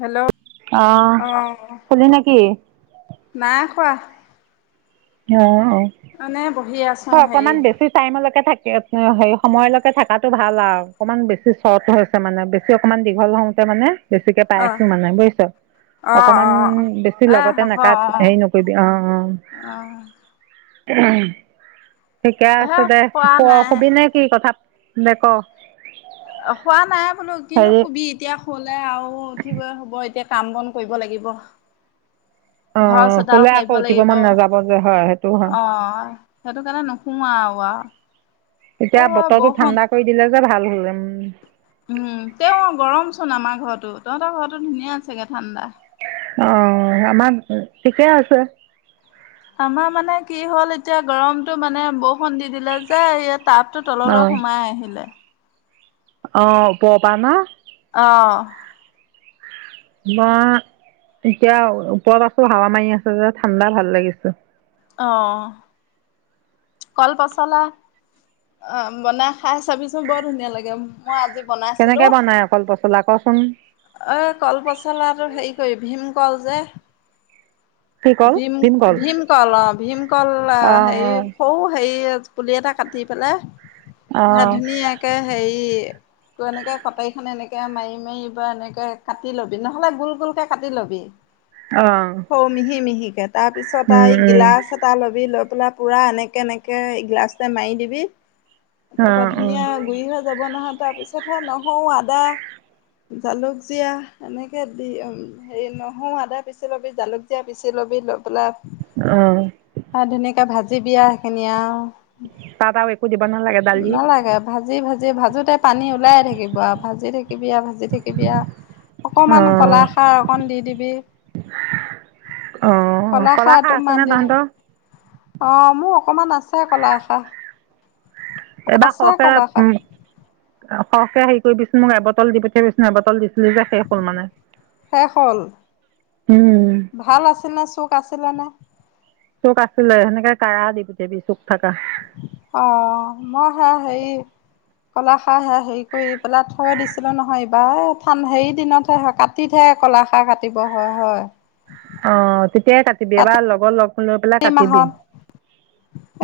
Hello অ', অহ খুলি নেকি? নাই কোৱা? অ'হ আছো অ, হেৰি অকণমান বেছি টাইমলৈকে থাকি হেৰি সময়লৈকে থকাটো ভাল আৰু অকণমান বেছি চৰ্ট হৈছে, মানে বেছি অকণমান দীঘল হওঁতে মানে বেছিকে পাই অ আছো মানে বুজিছ, অ অকণমান অ বেছি এ লগতে হ'ব নাকাত অ হেৰি নকৰিবি অ, অ উম অ ঠিকে হে আছে দে, খোৱা তই নাই শুবিনে কি কথাত দে ক হোৱা নাই বোলো, কিন্তু হেৰি শোবি এতিয়া শুলে আৰু উঠিব হ'বই এতিয়া কাম -বন কৰিব লাগিব। ঘৰ অ', চোতাল শুলে আকৌ সাৰিব উঠিব লাগিব, মন নাযাব যে হয় সেইটো হয়। অ সেইটো কাৰণে নুশোৱাও আৰু কোৱা। এতিয়া বতৰতো ঠাণ্ডা কৰি দিলে যে। যে ভাল হ'ল উম। উম তেওঁ গৰম চোন আমাৰ ঘৰতো তহঁতৰ ঘৰৰতো ধুনীয়া আগে ঠাণ্ডা? অ আমাৰ ঠিকে আছে? আমাৰ মানে কি হ'ল এতিয়া গৰমতটো মানে বহুত। বৰষুণ দি দিলে যে ইয়াত টাবতো তললে অ সোমাই আহিলে? অ উপৰৰ পৰা ন। আহ। বা এতিয়া ওপৰত আছো হাৱা মাৰি আছো যে ঠাণ্ডা ভাল লাগিছে? আহ কল পচলা অ বনাই খাই চাবিচো বৰ ধুনীয়া লাগে। মই আজি বনাইছিলো কেনেকে বনাই কল পচলা কচোন? অ কলপচলাটো হেৰি কৰিবি ভীম। কল জে। কি কল? ভীম ভীমকল অ ভীমকল হেৰি? অ' সাৰিয়ে পুলি এটা কাটি পেলাই? সেই অ' ধুনীয়াকে হেৰি। তই এনেকে কটাৰী খনে এনেকে মাৰি মাৰি বা এনেকে কাটি ল'বি নহলে গোল গোল কে কাটি ল'বি। অ' অ' হ মিহি মিহি। তাৰপিছত আৰু উম এই উম গিলাচ এটা ল'বি ল'ম? পেলা পুৰা এনেক। কেনেকে গিলাছটা মাৰি দিবি? তাৰাপৰা অ' অ' ধুনীয়া গুৰি হৈ যাব নহয়? তাৰপিছতহে নহৰু আদা জালুক জীয়া এনেকে দি হে নহৰু আদা পিচি লবি জালুক জীয়া পিচি লবি লৈ পেলা? অ' অ ধুনিয়াকে ভাজি। য বিয়া ধনিয়া। তাত আৰু একো দিব নালাগে দালি নালাগে ভাজি ভাজি ভাজোতে পানী ওলাই থাকিব ভাজি থাকিবি ভাজি থাকিবি অকমান অ' কলাখাৰ অকন দি দিবি অ' কলা কলাখাৰ খাৰ তমান আছেনে দি দিবি? তহঁতৰ? অ মোক। অকণমান আছে কলাখাৰ? এইবাৰ আছে সৰকে কলাখাৰ উ। সহকে হেৰি কৰিবিচোন মোক এবটল দি পঠিয়াবিছোন এবটল দিছ? জাকে অকল মানে শেষ হ'ল উম। পছিলা নে। চুক আছিলে সেনেকে কাৰা দি পুঠাবি চুক। থকা। আহ মই আহে সেই? কলাখাৰ হেৰি কৰি পেলাই থৈ দিছিলো নহয় এইবাৰ এই হেৰি দিনতহে কাটিহে কলাখাৰ কাটিব হয় হয়। অ তেতিয়াই কাটিবি এবাৰ লগৰ লগ লৈ পেলাই এই কাটিবি মাহত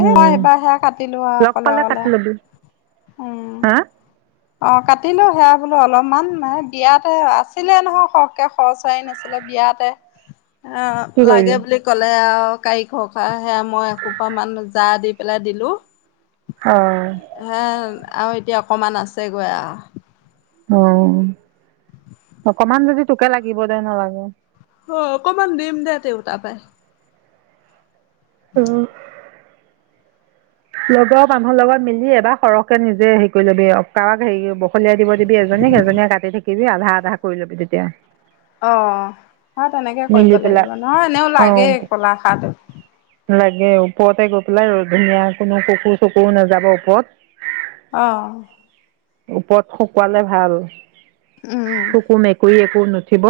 এ মই উম এইবাৰ সেয়া কাটিলো আৰু লগ অকলে পালে কাটি অকলে ল'বি উম হা অ কাটিলো সেয়া বোলো অলপমান বিয়াতে আছিলে নহয় সৰহকে খৰ চৰাৰী নাছিলে বিয়াতে অ কি লাগে কৰিলি বুলি কলে আৰু কাৰি খৰ খা সেয়া মই এসোপা মান জা দি পেলাই দিলো। অ হে, আৰু এতিয়া অকণমান আছে। তে গয়া অ অকমান যদি তোকে লাগিব দে নালাগে অ অকমান দিম দিয়াওঁ তাৰ পায়। অ লগৰ মানুহৰ লগত মিলি এবাৰ সৰহকে নিজে হেৰি কৰি ল'বি কাৰোবাক হেৰি বখলিয়াই দিব দিবি এজনীক এজনীয়ে কাটি থাকিবি আধা আধা কৰি লবি তেতিয়া অ হয় তেনেকে মিলি কৰিব পেলাই লাগিব নহয় এনেও অ লাগেই কলাখাৰটো লাগে ওপৰতে গৈ পেলাই ধুনীয়া কোনো কুকুৰ চুকুৰ নাযাব ওপৰত আহ ওপৰত শুকুৱালে ভাল উম শুকুৰ মেকুৰী এক কুকুৰ নোথিব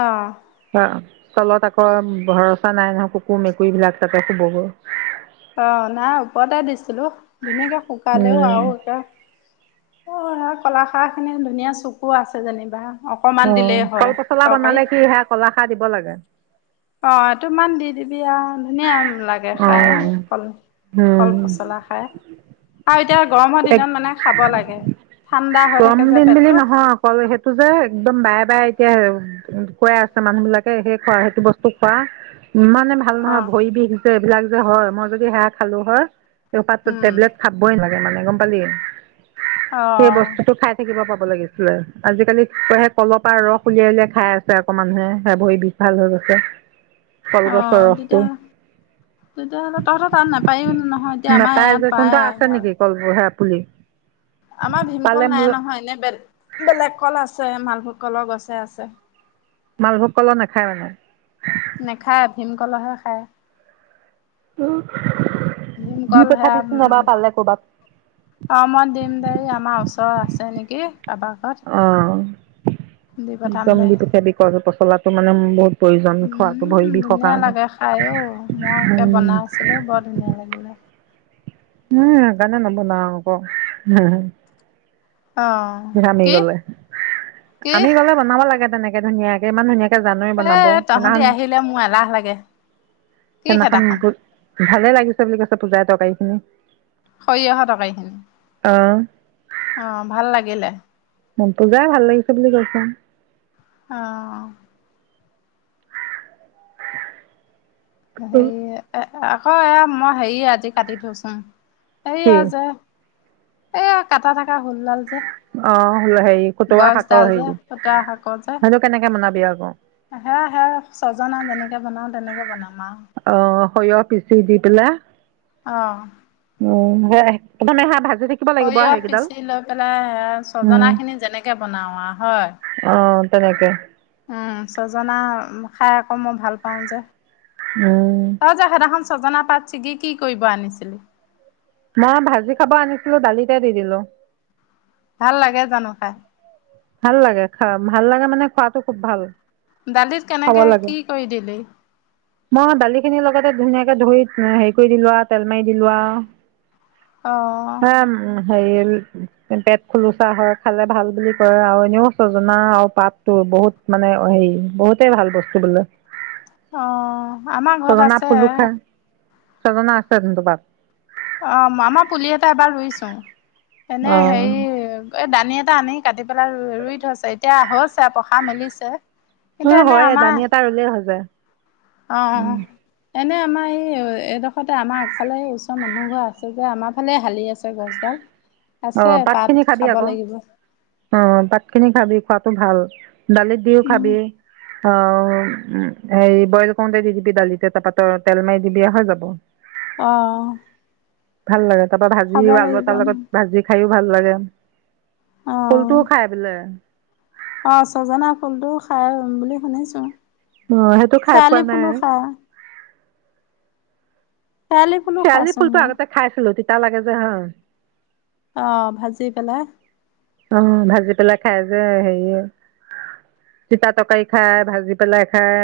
অ তলত আকৌ ভৰচা নাই নহয় কুকুৰ মেকুৰী বিলাক তাতে শুব গৈ অ নাই ওপৰতে দিছো ছিলো ধুনীয়াকে শুকালেও আৰু এে অ সাৰ কলাখাৰ খিনি ধুনীয়া চকু আছে যেনিবা অকমান অ দিলেই হয়। কল পচলা বনালে তৰকাৰীত কি সে কলাখাৰ দিব লাগে অ তোমান দি দিবি আহ ধুনীয়া লাগে খাই অঁ কল কল পচলা খাই আৰু এতিয়া গৰমৰ এক দিনত মানে খাব লাগে ঠাণ্ডা হৈ গৰম থাকে যে দিন বুলি পেটটো নহয় কুৱাই আছে মানুহবিলাকে সেই খোৱা সেতি বস্তু খোৱা ইমানেই মানে ভাল নহয় ভৰি বিষ এইবিলাক যে হয় মই যদি সেয়া খালো হয়। পাত্ৰ উম টেবলেট খাবই নে মানে গম পালি সেই অ', বস্তুতটো খাই থাকিব পাব লাগিছিলে আজিকালি কয় সেই কলপ আৰু ৰস উলিয়াই উলিয়াই খাই আছে আকৌ মানুহে সে ভৰি বিষ, ভাল হৈ গৈছে। কলগছৰ অ', তেতিয়া ৰসটো তেতিয়াহ'লে তহত‌ তাত নাপায়ও নহয় এতিয়া আমাৰ নাপায় যে ইয়াত তহঁতৰ পায় আছে আৰু নেকি কল সেয়া পুলি আমাৰ ভীমকল পালে নাই মোলৈ নহয় এনে বেলে বেলেগ কল আছে মাল কলৰ গছে আছে মালভোগ কলৰ নাখায় মানে নেখায় ভীমকলৰহে খায় । দি ভীমকল হেয়া পঠাবিচোন এবাৰ পালে ক'ৰবাত অ মই দিম দে আমাৰ ওচৰত আছে আছে নেকি আপা ঘৰত অঁ দি পঠাম একদম দে। দি পিঠাবি কলৰ পছলা ত মানে বহুত প্ৰয়োজন খোৱাটো ভৰি উম বিষৰ ধুনীয়া কাৰণে লাগে খাইঅ মই একে বনাই আছিলো বৰ ধুনীয়া লাগিলে উম সেই কাৰণে ল'ব নোৱাৰো ক অ', আমি কি গলে কি আমি গলে বনাব লাগে তেনেকে ধুনীয়াকে ইমান ধুনীয়াকে জানোৱেই এ বনাব তহঁতি সেইদিনাখন আহিলে মোৰ এলাহ লাগে। কি সেইদিনাখন খেদাখন ভালে লাগিছে বুলি কৈছে জা তৰকাৰীখিনি সৰিয়হৰ তৰকাৰি খিনি অ ভাল লাগিলে মনটো যায় ভাল লাগিছে বুলি কৈছে আহ [inaudible] সেইযে আকৌ এ মই হেৰি আজি কাটি থৈচোন এ কি আজে এ কাটা থকা হোললাল যে অ হেৰি খুতুৰা শাকৰ গছডাল যে হেৰি পুতা শাকত যে সেইটো কেনেকে বনাবি আকৌ সেয়া সে ছজনা যেনেকে বনাও তেনেকে বনাম আৰু অ সৰিয়হ পিচি দি পেলাই অ উ [inaudible] মানে হা ভাগ সৰিয়হ পিচি লৈ পেলাই উম ছজনা খিনি যেনেকে বনাও আৰু হয় অ তেনেকে উম চজনা খাই আকৌ মই ভাল পাওঁ যে উম সজনা পাতছেগি কি কৰিব আনিছিলি? মই ভাজি খাব আনিছিলোঁ দালিতে দি দিলোঁ। ভাল লাগে জানোঁ খাই। ভাল লাগে খা ভাল লাগে মানে খোৱাটো খুব ভাল। দালিত খাব কেনেকে লাগে কি কৰি দিলি। মই দালিখিনি লগতে ধুনীয়াকে ধৰি হেৰি কৰি দিলো আ তেল মাৰি দি আ। অহ হেৰি পেট খুলোচা হয় খালে ভাল বুলি কৰে আৰু এনেও চজনা আৰু পাতটো বহুত মানে হেৰি বহুতেই ভাল বস্তু বোলে। অ আমাৰ ঘৰত আছে। চজনা আছে চোন দুটাত। অ আমাৰ পুলি এটা এবাৰ ৰুইছোং। এনে অঁ হেৰি। দানি এটা আনি কাটি পেলাই ৰুই থৈছে এতিয়া হৈছে পসা মেলিছে। অ কিন্তু হয় দানি এটা ৰুলে হৈ যায়। অ অ অ এনে আমাৰ এই এডোখৰতে আমাৰ আগফালে ওচৰৰ মানুহঘৰ আছে যে আমাৰ ফালে হালি আছে গছডাল। অ আছে পাত খিনি খাবি খাব আকৌ লাগিব। অ। পাতখিনি খাবি খোৱাটো ভাল। দালিত দিওঁ উম, খাবি। অ হেৰি, বইল কৰোঁতে, দি দিবি দালিতে তাৰ পৰা তেল মাৰি দিবি হৈ যাব । অ! ভাল [inaudible] তাৰ পৰা খাব ভাজিও আলু লাগিব এটাৰ ন। লগত ভাজি খাইও ভাল লাগে অ ফুলটোও খাই বোলে অ ছজনা ফুলটো খাই বুলি শুনিছোঁ । অ সেইটো খাই পোৱা নাই । শেৱালি ফুলো শেৱালি খাইছো ফুলটো মই আগতে খাইছিলোঁ! তিতা লাগে যে অ ভাজি পেলাই অ ভাজি পেলাই খাই যে হেৰি তিতা তৰকাৰী খায়, ভাজি পেলাই খাই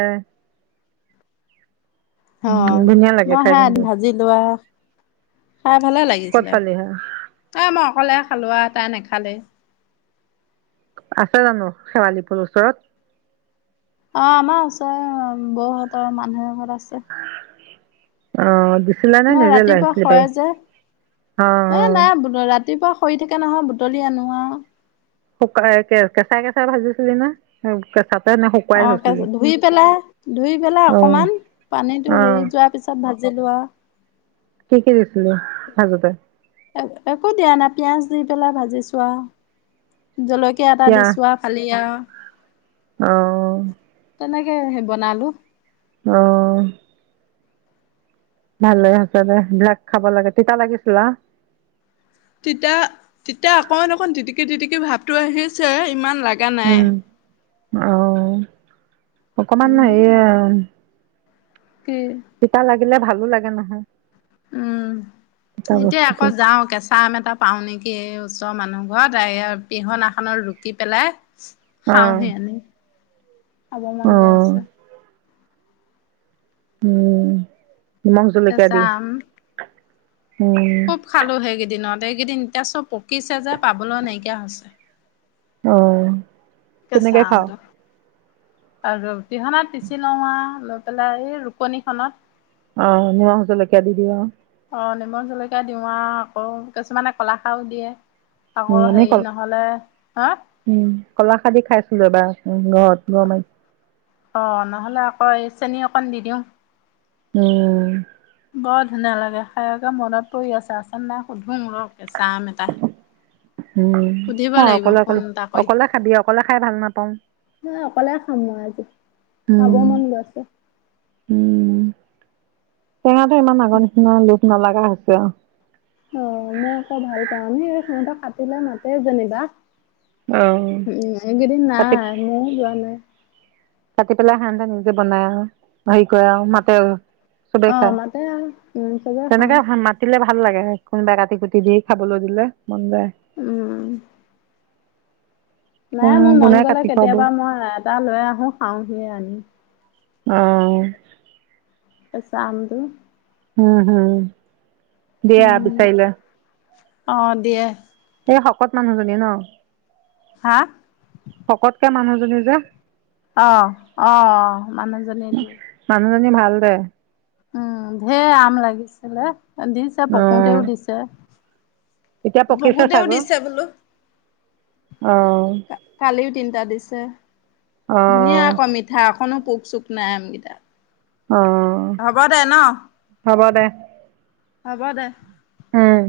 অ উম ধুনীয়া লাগে মই খাই কিন্তু ভাজি লোৱা, খাই ভালে ক'ত লাগিছিলে, পালি হা এই মই অকলে খালোঁ আৰু তাই নেখালে । আছে জানো শেৱালি ফুল ওচৰত । অ আমাৰ ওচৰে বৌহঁতৰ মানুহ এঘৰত আছে । অ! দিছিলা নে মই নিজে লৈ ৰাতিপুৱা আহিছিলি সৰে বাৰী যে, অ অ এ নাই ৰাতিপুৱা। সৰি থাকে নহয়, বুটলি আনো আও । শুকাই এতিয়া কেঁচাই কেঁচাই ভাজিছিলিনে কেঁচাত অ তাৰপিছত ধুই পেলাই ধুই পেলাই অ অকনমান পানীতো অ হেৰি যোৱাৰ পিছত ভাজিবি । ভাজি লোৱা [unintelligible] ভাজোতে একো দিয়া নাই, পিয়াঁজ দি পেলাই ভাজিচো আও । জলকীয়া এটা পিয়াঁজ দিছো আৰু খালি আৰু। অ তেনেকে । এয়াহে বনালো । অঁ! ভালে হৈছে দে বিৰাট খাব লাগে, তিতা লাগিছিলে? তিতা তিতা অকন অকন টিটিকি টিটিকি ভাৱটো আহিছে । ইমান লগা নাই! অঁ! অকমান ন? উম এঁ। কি! দিলে ভালো লাগে নহয় । উম এতিয়া বস্তুটো আকৌ যাও কেঁচা আম এটা পাও নেকি। কি ওচৰৰ মানুহ ঘৰত, পিহনাখনত ৰুকি পেলাই। অ খাও সি আনি। খাব মন অ গৈ আছে। উম। নিমখ জলকীয়া কেঁচা দি। আম। উম খুব খালো সেই কেইদিনত। এইকেইদিন এতিয়া চব পকিছে যে, পাবলৈ নাইকিয়া হৈছে। আহ। কচা আমটো। আৰু। দিহনাত পিচি লঙৱা অলপ [unintelligible] পেলাই এই ৰুপনি খনত অ, নিমখ জলকীয়া দি দি আউ। অ, নিমখ জলকীয়া দিওঁ আৰু আকৌ কিছুমানে কলাখাৰও দিয়ে। উ আকৌ এনেই হেৰি কল নহ'লে হা উম কলা খাৰ দি খাইছো। যাবা উ ঘৰত গৰ মাৰি অ নহলে আকৌ এই চেনী অকণ দি দিওঁ উম বৰ ধুনীয়া লাগে খায়কে মনত পৰি আছেনে নাই সুধো ৰ কেঁচা আম এটা উম সুধিব অ লাগিব অকলে ফোন অকলে এটা কৰি। অকলে খাবি অকলে খাই ভাল নাপাওঁ মই অকলে খাম মই আজি খাব উম মন গৈ ছে উম টেঙাটো ইমান আগৰ নিচিনা লোভ নলগা হৈছে আৰু অ মই আকৌ ভাল ক নে এই সানটো কাটিলে মাতে যেনিবা অ'। উম এইকেইদিন কাটি নাই মই ও যোৱা নাই কাটি পেলাই সানহা নিজে বনাই আহ হেৰি কৰে আৰু মাতে চবেই অ' খায় মাতে আৰু উম, চবে খাওঁ। তেনেকৈ মাতিলে ভাল ভাল লাগে কোনোবাই কাটি কুটি দি খাবলৈ দিলে মন যায় উম নাই অ', মোৰ কোনে মন গ'লে কাটি খুৱাব। কেতিয়াবা মই এটা লৈ আহো খাওঁহিয়ে আনি আহ কেঁচা আমটো উম হম দিয়া উম, বিচাৰি দিয়া অ দিয়ে এই শকত মানুহজনী ন হা শকতকে মানুহজনী যে আহ আহ মানুহজনীয়ে দিয়ে মানুহজনী ভাল দে উম ধেৰ আম লাগিছিলে দিছে অ', পকোতেও দিছে এতিয়া পকিছে পকোতেও চাগে দিছে বোলো। আহ চিন্তা দিছে ধুনীয়া আকৌ মিঠা এখনো প চুখ নাই আমকেইটা অ হ'ব দে ন? হ'ব দে হ'ব দে হম